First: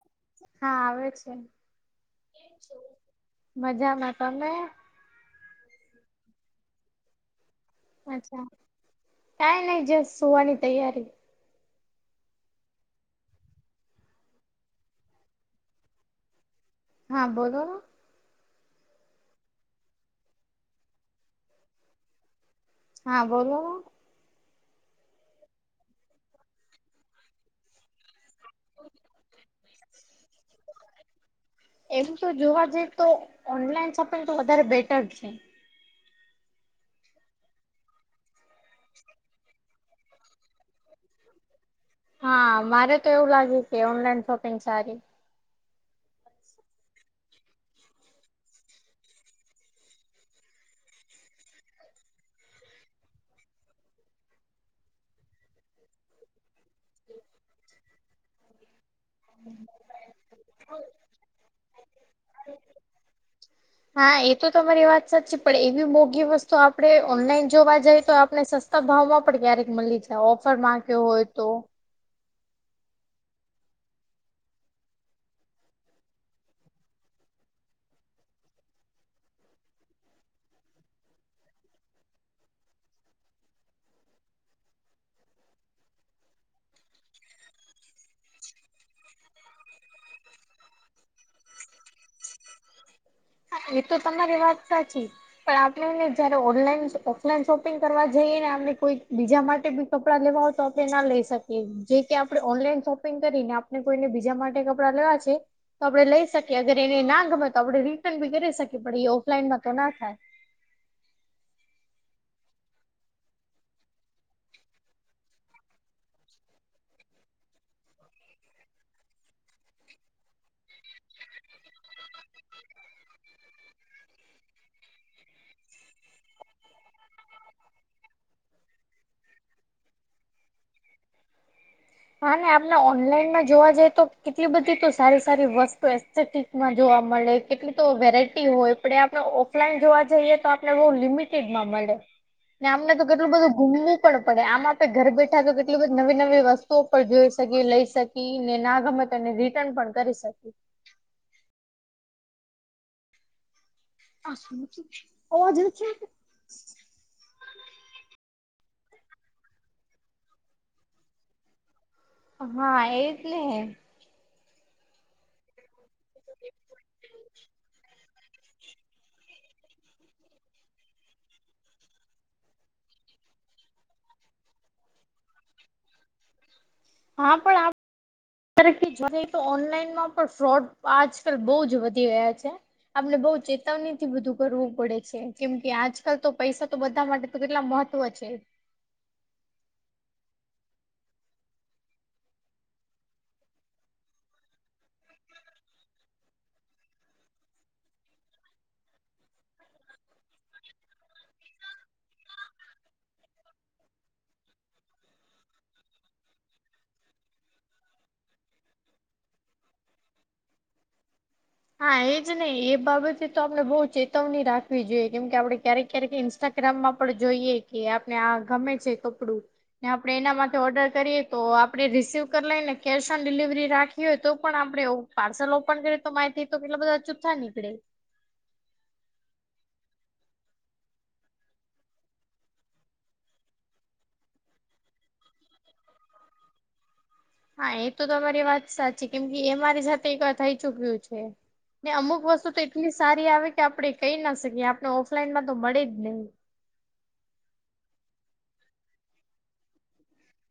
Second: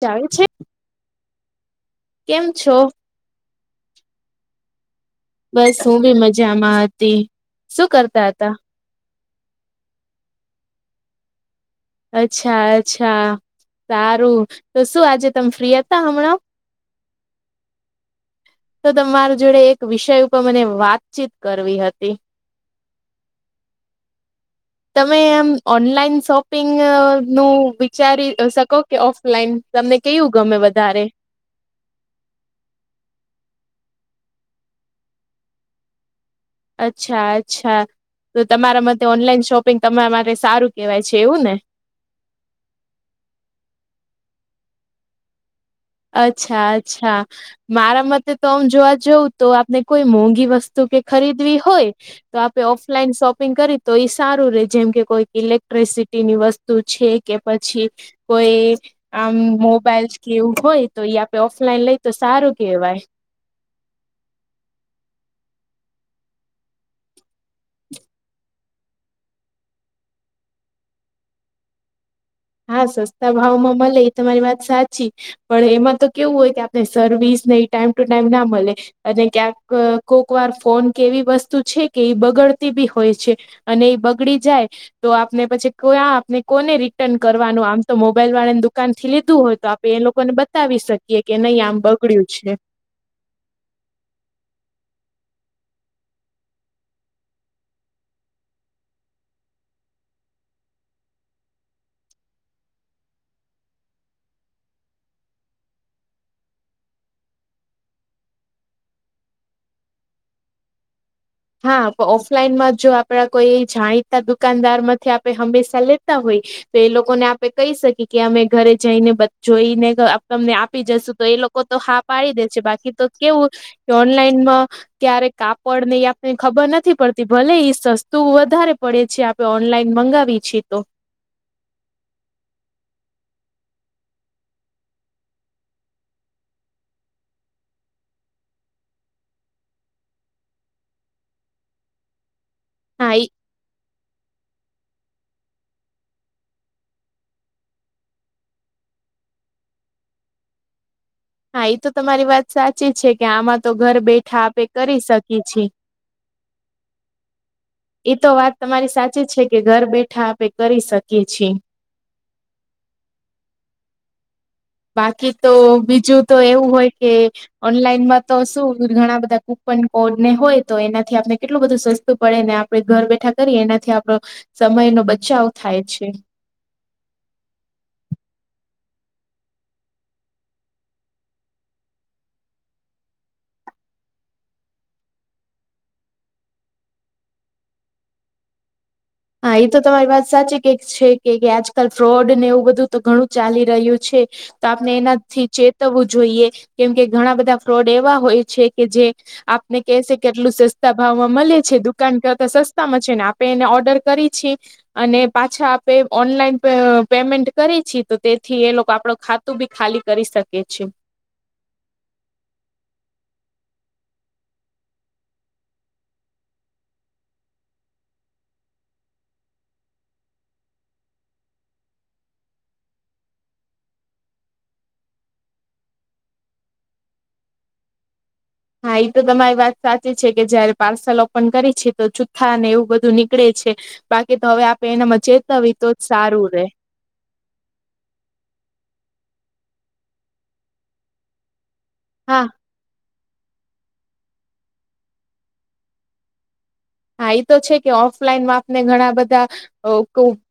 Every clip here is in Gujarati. ચાલે છે હા, આવે છે, કેમ છો મજામાં તમે? બસ હું બી મજામાં હતી. શું કરતા અચ્છા, હતા કઈ નઈ જ સુવાની તૈયારી. અચ્છા, અચ્છા, સારું તો શું? આજે તમે ફ્રી હતા હમણાં? હા, બોલો? તો તમારી જોડે એક વિષય ઉપર મને વાતચીત કરવી હતી. હા, બોલો. તમે એમ ઓનલાઈન શોપિંગ નું વિચારી શકો? કે, ઓફલાઈન તમને કેયું ગમે વધારે? એમ તો જોવા જઈએ તો, ઓનલાઈન શોપિંગ પિંગ તો વધારે બેટર છે. અચ્છા, અચ્છા, તો તમારા માટે ઓનલાઈન શોપિંગ તમારા માટે સારું કેહેવાય છે, એવું ને. હા, મારે તો એવું લાગ્યું કે, ઓનલાઈન શોપિંગ સારી. અચ્છા, અચ્છા. મારા મતે તો આમ જોવા જઉં તો, આપને કોઈ મોંઘી વસ્તુ કે ખરીદવી હોય. તો આપે ઓફલાઈન શોપિંગ કરી તો, એ સારું રે, જેમ કે કોઈક ઇલેક્ટ્રિસિટીની વસ્તુ. તું છે કે પછી કોઈ આમ મોબાઈલ કે એવું હોય તો એ આપડે ઓફલાઈન લઈ તો સારું કેવાય [inaudible] હા એ તો તમારી વાત સાચ છે પણ એવી મોઘી વસ્તુ આપડે ઓનલાઈન જોવા જઈએ તો આપણે સસ તા ભાવમાં પણ ક્યારેક મળી જાય ઓફર માંક્યો હોય તો હા સસ્તા ભાવ માં મળે તમારી વાત સાચી પણ એમાં તો કેવું હોય કે આપને સર્વિસ ને ઈ ટાઈમ ટુ ટાઈમ ના મળે અને ક્યાંક કોક વાર ફોન કે એવી વસ્તુ છે કે એ બગડતી બી હોય છે અને એ બગડી જાય તો આપને પછી કો આપને કોને રી ટન કરવાનું આમ તો મોબાઈલ વાળા દુકાન થી લીધું હોય તો આપે એ લોકોને બતાવી શ કિએ કે નઈ આમ બગડય્યું છે એ તો તમારી વાત સાચી પણ આપણને જયારે ઓનલાઈન ઓફલાઈન શોપિંગ કરવા જઈએ ને આપને કોઈ બીજા માટે બી કપડા લેવા હોય તો આપણે ના લઈ શકીએ જે કે આપડે ઓનલાઈન શોપિંગ કરીને આપડે કોઈને બીજા માટે કપ પડા લેવા છે તો આપડે લઈ શકીએ અગર એને ના ગમે તો આપડે રી ટન બી કરી શકે પણ એ ઓફલાઈનમાં તો ના થાય હા ઓફલાઈનમાં જો આપડા કોઈ એ જાણીતા દુકાનદાર માંથી આપડે હંમેશા લેતા હોય તો એ લોકોને આપે કહી શકીએ કે અમે ઘરે જઈને જોઈને તમને આપી જશુ તો એ લોક તો હા પાડી દે છે બાકી તો કેવું ઓનલાઈનમાં ક્યારે કાપડ ને ને ખબર નથી પડતી ભલે એ સસ્તું વધારે પડે છે આપે ઓનલાઈન મંગાવી છે તો હા ને આપને ઓનલાઈનમાં જોવા જઈએ તો કેટલી બધી સારી સારી વસ્તુ એસ્ટેટી માં જોવા મળે કેટલી તો વેરાયટી હોય પડે આપડે ઓફલાઈન જોવા જઈએ તો આપડે બો લિમિટ માં મળે ને આમને તો હા ઈ કેટલું બધું ઘુમવું પણ પડે આમ આપે ઘર બેઠા તો કેટલી બધી નવી નવી વસ તો પણ જોઈ શકી લઈ શકી ને ના ગમે તને રિટર્ન પણ કરી શકીએ હા એ તો તમારી વાત સાચી છે કે આમાં તો ઘર બેઠા આપે કરી શકીએ અવાજ છે આવે [inaudible] એ તો વાત તમારી સાચી છે કે ઘર બેઠા આપે કરી શકીએ છીએ હા એટલે બાકી તો બીજું તો એવું હોય કે ઓનલાઈનમાં તો શું ઘણા બધા કુપન કોડ ને હોય તો એનાથી આપને કેટલું બધું સસ્તું પડે ને આ પડે ઘર બેઠા કરીએ એનાથી આપડો સમય નો બચાવ થાય છે હા પણ આ [unintelligible] જો જઈએ તો ઓનલાઈનમાં પણ ફ્રોડ આજકાલ બહુ જ વધી રહ્યા છે આપને બહુ ચેતવણી થી બધું કરવું પડે છે કેમ કે આજકાલ તો પૈસા તો બધા માટે તો કેટલા મહત્વ છે હા એ તો તમારી વાત સાચી કક છે કે આજકાલ ફ્રોડ ને એવું બધું તો ઘણું ચાલી રહ્યું છે તો આપણે એનાથી ચેતવવું જોઈએ કેમકે ઘણા બધા ફ્રોડ એવા હોય છે કે જે આપને કેશે કેટલું સસ્તા ભાવમાં મળે છે દુકાન કરતા સસ્તામાં છે ને આપે એને ઓર્ડર કરી છે અને પાછા આપે ઓનલાઈન પેમેન્ટ કરી છી તો તેથી એ લોકો આપડો ખા તુબી ખાલી કરી શકે છે હા એજ ને એ બાબતે તો આપને બઉ ચેતવણી રાખવી જોઈએ કેમ કે આપડે ક્યારેક ક્યારેક ઈન્સ ટાગ્રામમાં પણ જોઈએ કે આપને આ ગમે છે કપડું ને આપડે એના માટે ઓર્ડર કરીએ તો આપડે રિસીવ કરી લઈએ ને કેશ ઓન ડિલિવરી રાખી હોય તો પણ આપડે આવું પાર્સલ ઓપન કરી તો માહિતી તો કેટલા બધા અચૂ્ા નીકળે હા એ તો તમારી વાત સાચી છે કે જયારે પાર્સલ ઓપન કરી છે, તો જુથ્થા અને એવુ બધુ નીકળે છે. બાકી તો હવે આપે એના મચેતા હોય તો જ સારુ રે હા એ તો તમારી વાત સાચી કેમ કે એ મારી સાથે એક થઈ ચુક્યુ છે. ને અમુક હા વસ્તુ તો એટલી સારી આવે કે આપડે કઈ ના શકીએ આપને ઓફલાઈનમાં તો મળે જ નહી હા એ તો છેકે, ઓફલાઈન માપ ને ઘણા બધા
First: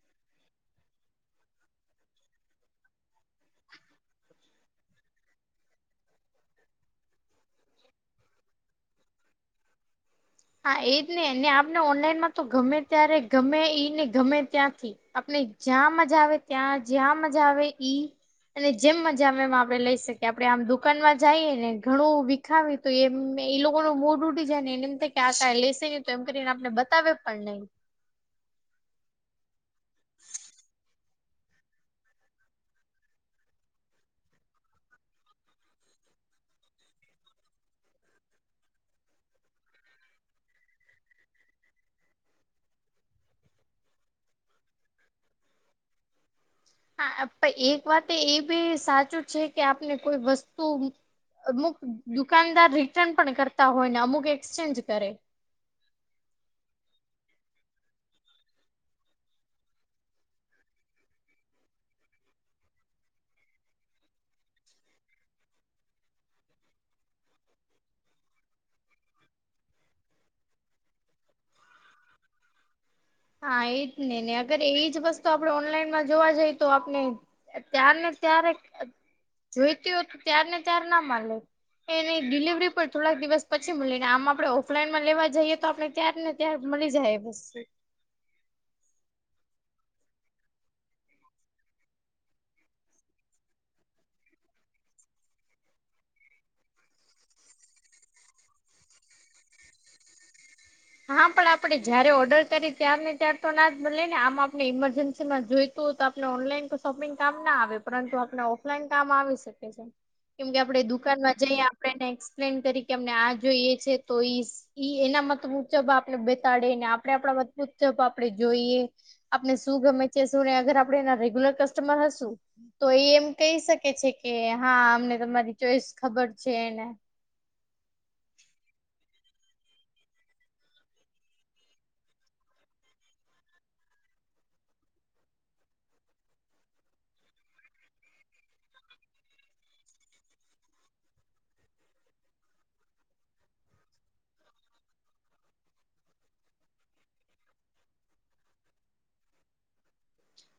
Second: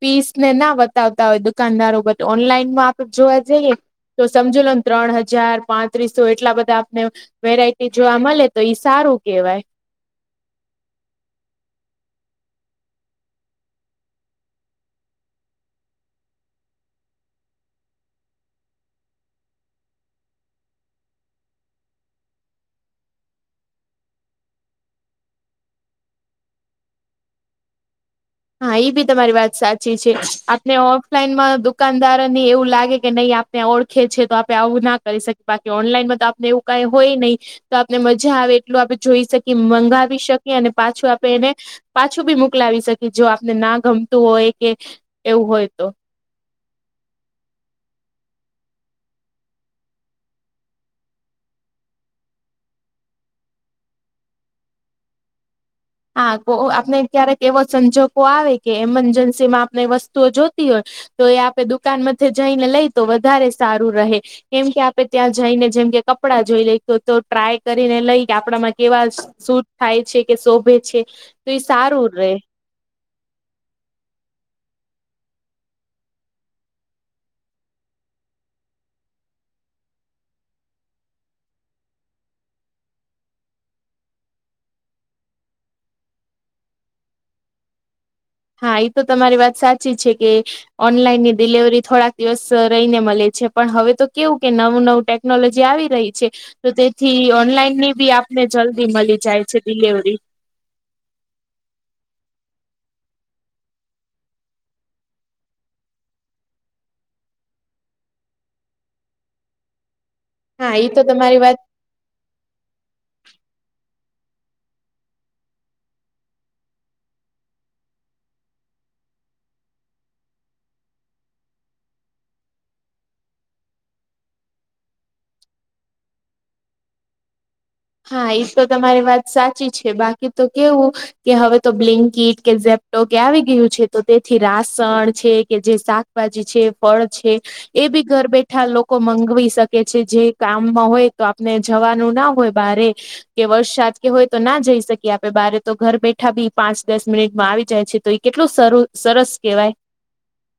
પીસને ના બતાવતા હોય દુકાનદારો બધ ઓનલાઈન માં આપણે જોવા જઈએ. તો સમજ લોને ત્રણ હજાર પાંત્રીસો એટલા બધા આપને વેરાયટી જો આ મળે તો ઈ સારુ કેહેવાય હા, એજ ને ને આપને ઓનલાઈનમા તો ગમે ત્યારે ગમે ઈને ગમે ત્યાંથી આપને જ્યાં મજા આવે ત્યા જ્યા મજા આવે ઈ અને જેમ મજામાં એમ આપડે લઈ શકીએ આપડણે આમ દુકાનમાં જઈએ ને ઘણુ ખાવી તુ એમ એ લોકો ન મૂડ ઉડી જાય ને એને એમ ક આ કઈ લેશે ન તો એમ કરીને આપને બતાવે પણ નહી હા એ બી તમારી વાત સાચી છે, આપને ઓફલાઈનમાં દુકાનદાર ને એવું લાગે કે નહી આપને ઓળખેી તો આપણે આવું ના કરી શકીએ બાકી ઓનલાઈનમાં આપને એવું કઈ હોય, નહી તો આપને મજા આવે એટલું આપણે જોઈ, શકીએ મંગાવી શકીએ અને પાછું આપણે એને પાછું બી મોકલાવી શકે જો આપને ના ગમતુ હોય, કે એવું હોય તો હા એક વાત એ બી સાચુ છેકે, આપને કોઈ વસ્તુ અમુક દુકાનદાર રિટર્ન પણ કરતા હોય ને અમુક એક્સચેન્જ કરે હા આપણે ક્યારેક એવો સંજોગો આવે કે એમરજન્સીમા આપણે વસ્તુઓ જોતી હોય. તો એ આપડે દુકાન મથી જઈને, લઈ તો વધારે સારુ રહે કેમ કે આપડે ત્યાં જઈને જેમ કે કપડા જોઈ, લઈ તો ટ્રાય કરીને લઈ કે આપડામાં કેવા શૂટ થાય છેકે, શોભે છે, તો એ સારુ ર હા એજ ને ને અગર એ જ વસ્તુ આપણે ઓનલાઈનમા જોવા જઈએ, તો આપણે ત્યાર ને ત્યારે જોઈતી હોયત ત્યારને ત્યારે ના માલે એની ડિલવરી પણ થોડાક દિવસ પછી મળીને આમ આપડણે ઓફલાઈનમા લેવા જઈએ, તો આપણે ત્યાર ને ત્યા મળી જાય બસ હા એ તો તમારી વાત સાચી છે, કે ઓનલાઈન ની ડિલિવરી થોડાક દિવસ રહીને મળે છે, પણ હવે તો કેવું કે નવુ નવુ ટેક્ ટેકનોલોજી આવી રહી છે. તો તેથી ઓનલાઈન ની બી આપને જલ્દી મળી જાય છે, ડિલવરી હા, પણ આપડણે જયારે ઓર્ડર કરી ત્યાર ને ત્યાર તો ના જ મળ ને આમ આપણે ઈમરજન્સી માં જોય. તુ તો આપણે ઓનલાઈન તો શોપિંગ કામ ના આવે પરતુ આપણે ઓફલાઈન કામ આવી શકે છે. કેમ કે હા આપડે એ તો દુકાનમા તમારી વાત જઈ ને એક્સપ્લેન કરી કે અમને આ જોઈએ છે તો ઈ એના મતલબ ઉજબ આપણે બતાડે ને આપડણે આપણાજબ આપડે જોઈએ. આપણે શુ ગમે છે, શુ ને અગર આપડણે એના રેગ્યુલર કસ્ટમર હશુ તો એ એમ કહી શકે છેકે, હા અમને તમારી ચોઈસ ખબર છે એને હા એ તો તમારી વાત સાચી છે બાકી તો કેવુ કે હવે તો બ્લિન્કીિટ કે ઝેપ્ટો કે આવી ગયુ છે, તો તેથી રાસણ છેકે, જે શાક બાજી છે ફળ છે. એ બી ઘર બેઠા લોકો મગાવ શકે છેજે, કામમા હોય તો આપને જવાનું ના હોય. બારે કે વરસાદ સાજ કે હોય તો ના જઈ શકીએ. આપણે બારે તો ઘર બેઠા બી પાંચ દસ મિનિટમાં આવી જાય છે. તો કેટલું સર સરસ કેવાય?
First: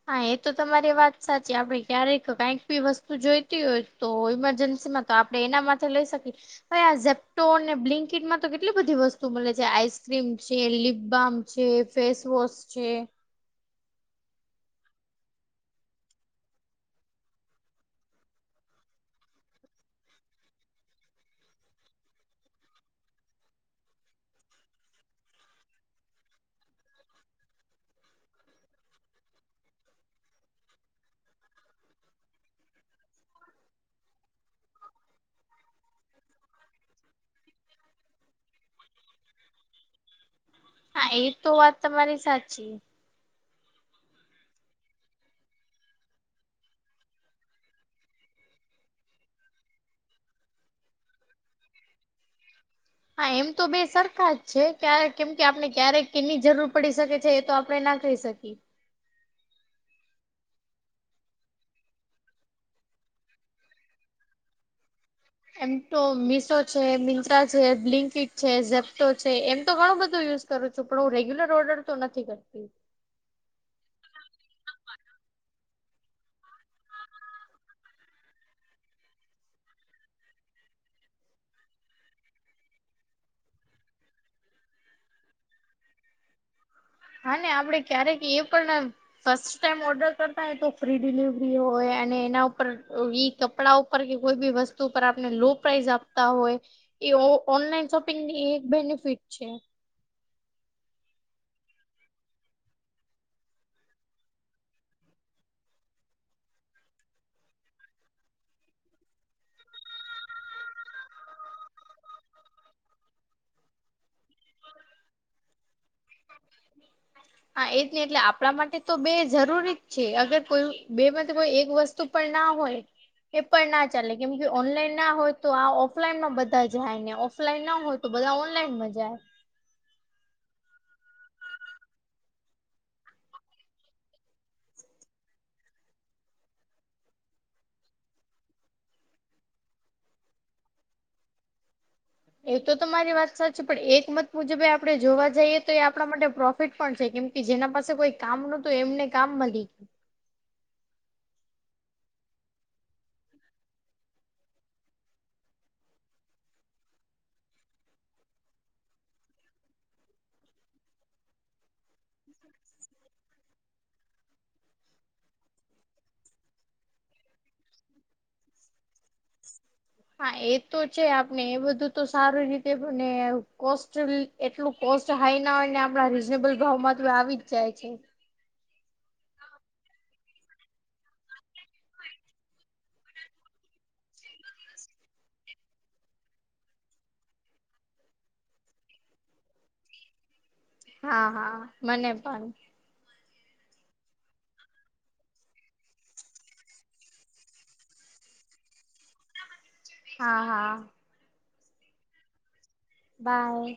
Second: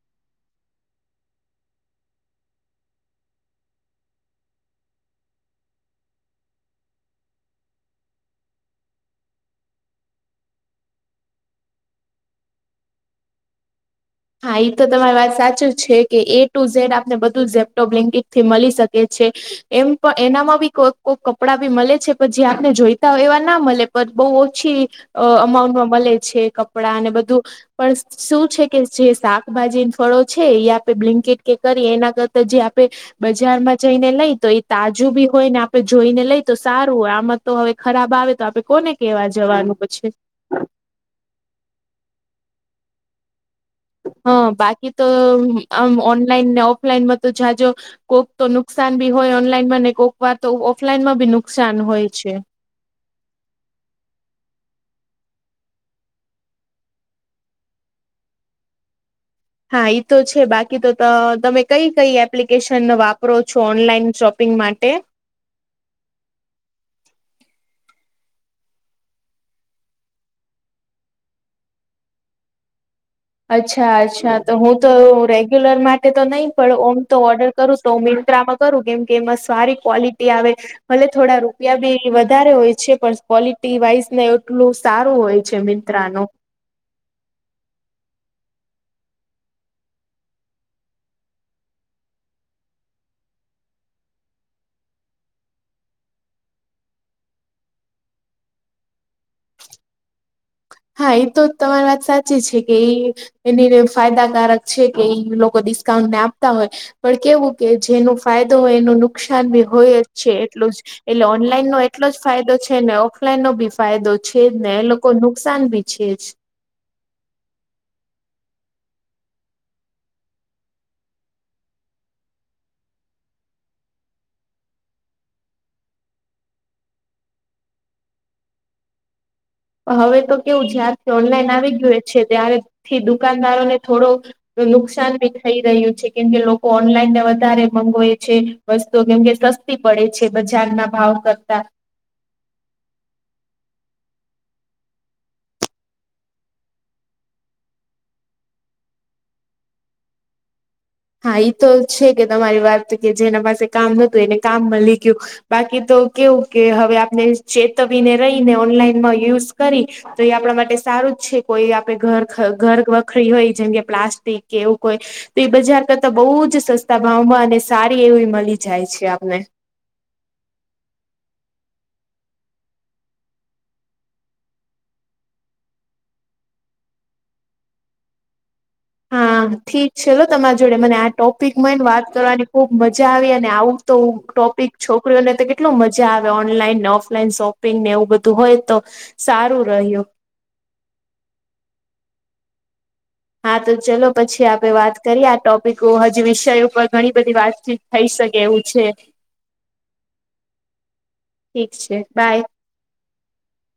હા, એ તો તમારી વાત સાચી. આપણે ક્યારેક કઈક બી વસ્તુ જોઈતી હોય. તો ઈમરજન્સીમાં તો આપણે એના માટે લઈ શકીએ. હવે, આ ઝપ્ટોનને બ્લિન્કીટમાં તો કેટલી બધી વસ્તુ મળે છે. આઈસક્રીમ છે, લિપબામ છે, ફેસ વોશ છે. હા, એ તો તમારી વાત સાચી છે કે, એ ટુ ઝેડ આપને બધું લેપટોપ લિન્કેટથી મળી શકે છે. એમ પણ એનામાં બી કોઈ કોઈ કપડાં બી મળે છે, પણ જે આપને જોઈતા હોય એવા ના મળે, પણ બહુ ઓછી અ અમાઉન્ટમાં મળે છે, કપડાં અને બધું પણ શું છે? કે જે શાકભાજી-ફળો છે, એ આપે બ્લન્કેટ કે કરીએ, એના કરતા જે આપે. બજાર માં જઈને લઈ તો, એ તાજું બી હોય ને, આપડે જોઈને લઈ તો સારું હોય આમાં. તો હવે ખરાબ આવે તો, આપે કોને કેવા જવાનું પછી. હા એ તો વાત તમારી સાચી. હા, બાકી તો. આમ ઓનલાઈન ને ઓફલાઈનમાં તો જાજ. કોઈક તો નુકસાન બી હોય ઓનલાઈન માં ને, કોઈક વાર તો ઓફલાઈન માં બી નુકસાન હોય છે. હા, એમ તો બે સરખા જ છે, ક્યારે કેમ કે આપણે ક્યારેક કેની જરૂર પડી શકે છે, એ તો આપડના. થઈ શકી. હા, એ તો છે, બાકી તો તમે કઈ કઈ એપ્લિકેશન વાપરો છો? ઓનલાઈન શોપિંગ માટે. એમ તો મીશો છે, મિંત્રા છે, બ્લિન્કીટ છે, ઝેપ્ટો છે, એમ તો ઘણો બધો યુઝ કરું છું, પણ હું રેગ્યુલર ઓર્ડર તો નથી કરતી. અચ્છા, અચ્છા, તો હું તો રેગ્યુલર માટે તો નહીં, પણ ઓમ તો ઓર્ડર કરું તો, મિંત્રામાં કરું, કેમ કે એમાં સારી ક્વોલિટી આવે. ભલે થોડા રૂપિયા બી વધારે હોય છે, પણ ક્વોલિટી વાઈઝ ને એટલું સારું હોય છે, મન નું. હા, આપડે ક્યારેક એ પણ. ફર્સ્ટ ટાઈમ ઓર્ડર કરતા હોય તો, ફ્રી ડિલિવરી હોય, અને એના ઉપર એ કપડા. ઉપર કે, કોઈ બી વસ્તુ પર આપને લો પ્રાઇસ આપતા હોય. એ ઓનલાઈન શોપિંગની એક બેનિફિટ છે. હા, એ તો તમારી વાત સાચી છે કે, એ એની ફાયદાકારક છે કે, એ લોકો ડિસ્કાઉન્ટ ને આપતા હોય. પણ કેવું કે, જેનો ફાયદો હોય, એનું નુકસાન બી હોય જ છે, એટલું જ. એટલે ઓનલાઈન નો એટલો જ ફાયદો છે ને, ઓફલાઈન નો ભી ફાયદો છે જ ને, એ લોકો ન નુકસાન ભી છે જ. હા, એ જ નહી, એટલે આપણા માટે તો બે જરૂરી જ છે, અગર કોઈ બે મ કો એક વસ્તુ. તો પણ ના હોય. એ પણ ના ચાલે, કેમ કે ઓનલાઈન ના હોય, તો આ ઓફલાઈનમાં બધા જાય ને, ઓફલાઈન ના હોય. તો બધા ઓનલાઈન મજા. હવે તો કેવું જયારથી ઓનલાઈન આવી ગયું છે, ત્યારેથી દુકાનદારો ને થોડો. નુકસાન ભી થઈ રહ્યું છે, કેમકે લોકો ઓનલાઈનને વધારે મગાવેય છે. વસ્તુ કેમ કે સસ્તી પડે છે, બજાર ના ભાવ કરતા. એ તો તો મારી વાત સાચી, પણ એક મત મુજબ આપડે જોવા જઈએ તો, એ આપણા માટે પ્રોફ તો પણ છે, કેમ કે જેના પાસે કોઈ કામ નતું, એમને કામ મળી ગયું. હા, એ તો છે કે, તમારી વાત કે જેના પાસે કામ હતું, એને કામમાં લઈ ગયું. બાકી તો કેવું કે, હવે આપણે ચેતવીને રહીને, ઓનલાઈન માં યુઝ કરી. તો એ આપણા માટે સારું જ છે, કોઈ આપણે ઘર ઘર વખરી હોય, જેમ કે પ્લાસ્ટિક કે એવું કોઈ તો એ બજાર કરતા બહુ જ સસ્તા ભાવમાં અને સારી એવી મલી જાય છે આપને હા એ તો છે આપણે એ બધું તો સારી રીતે પણ કોસ્ટ એટલું કોસ્ટ હાઈ ના હોય ને આપણા રીઝનેબલ ભાવમાં તો આવી જ જાય છે. હા ઠીક છેલો તમારા જોડે મને આ ટોપિકમાંને વાત કરવાની ખુબ મજા આવી અને આવું તો ટોપિક છોકરીઓને તો કેટલો મજા આવે ઓનલાઈન ને ઓફલાઈન શોપિંગ ને એવું બધું હોય તો સારું રહ્યું હા હા મને પણ હા તો ચલો પછી આપે વાત કરીએ આ ટોપિકો હજી વિષયો ઉપ ઘણી બધી વાતચીત થઈ શકે એવું છે. હા હા ઠીક છે બાય બાય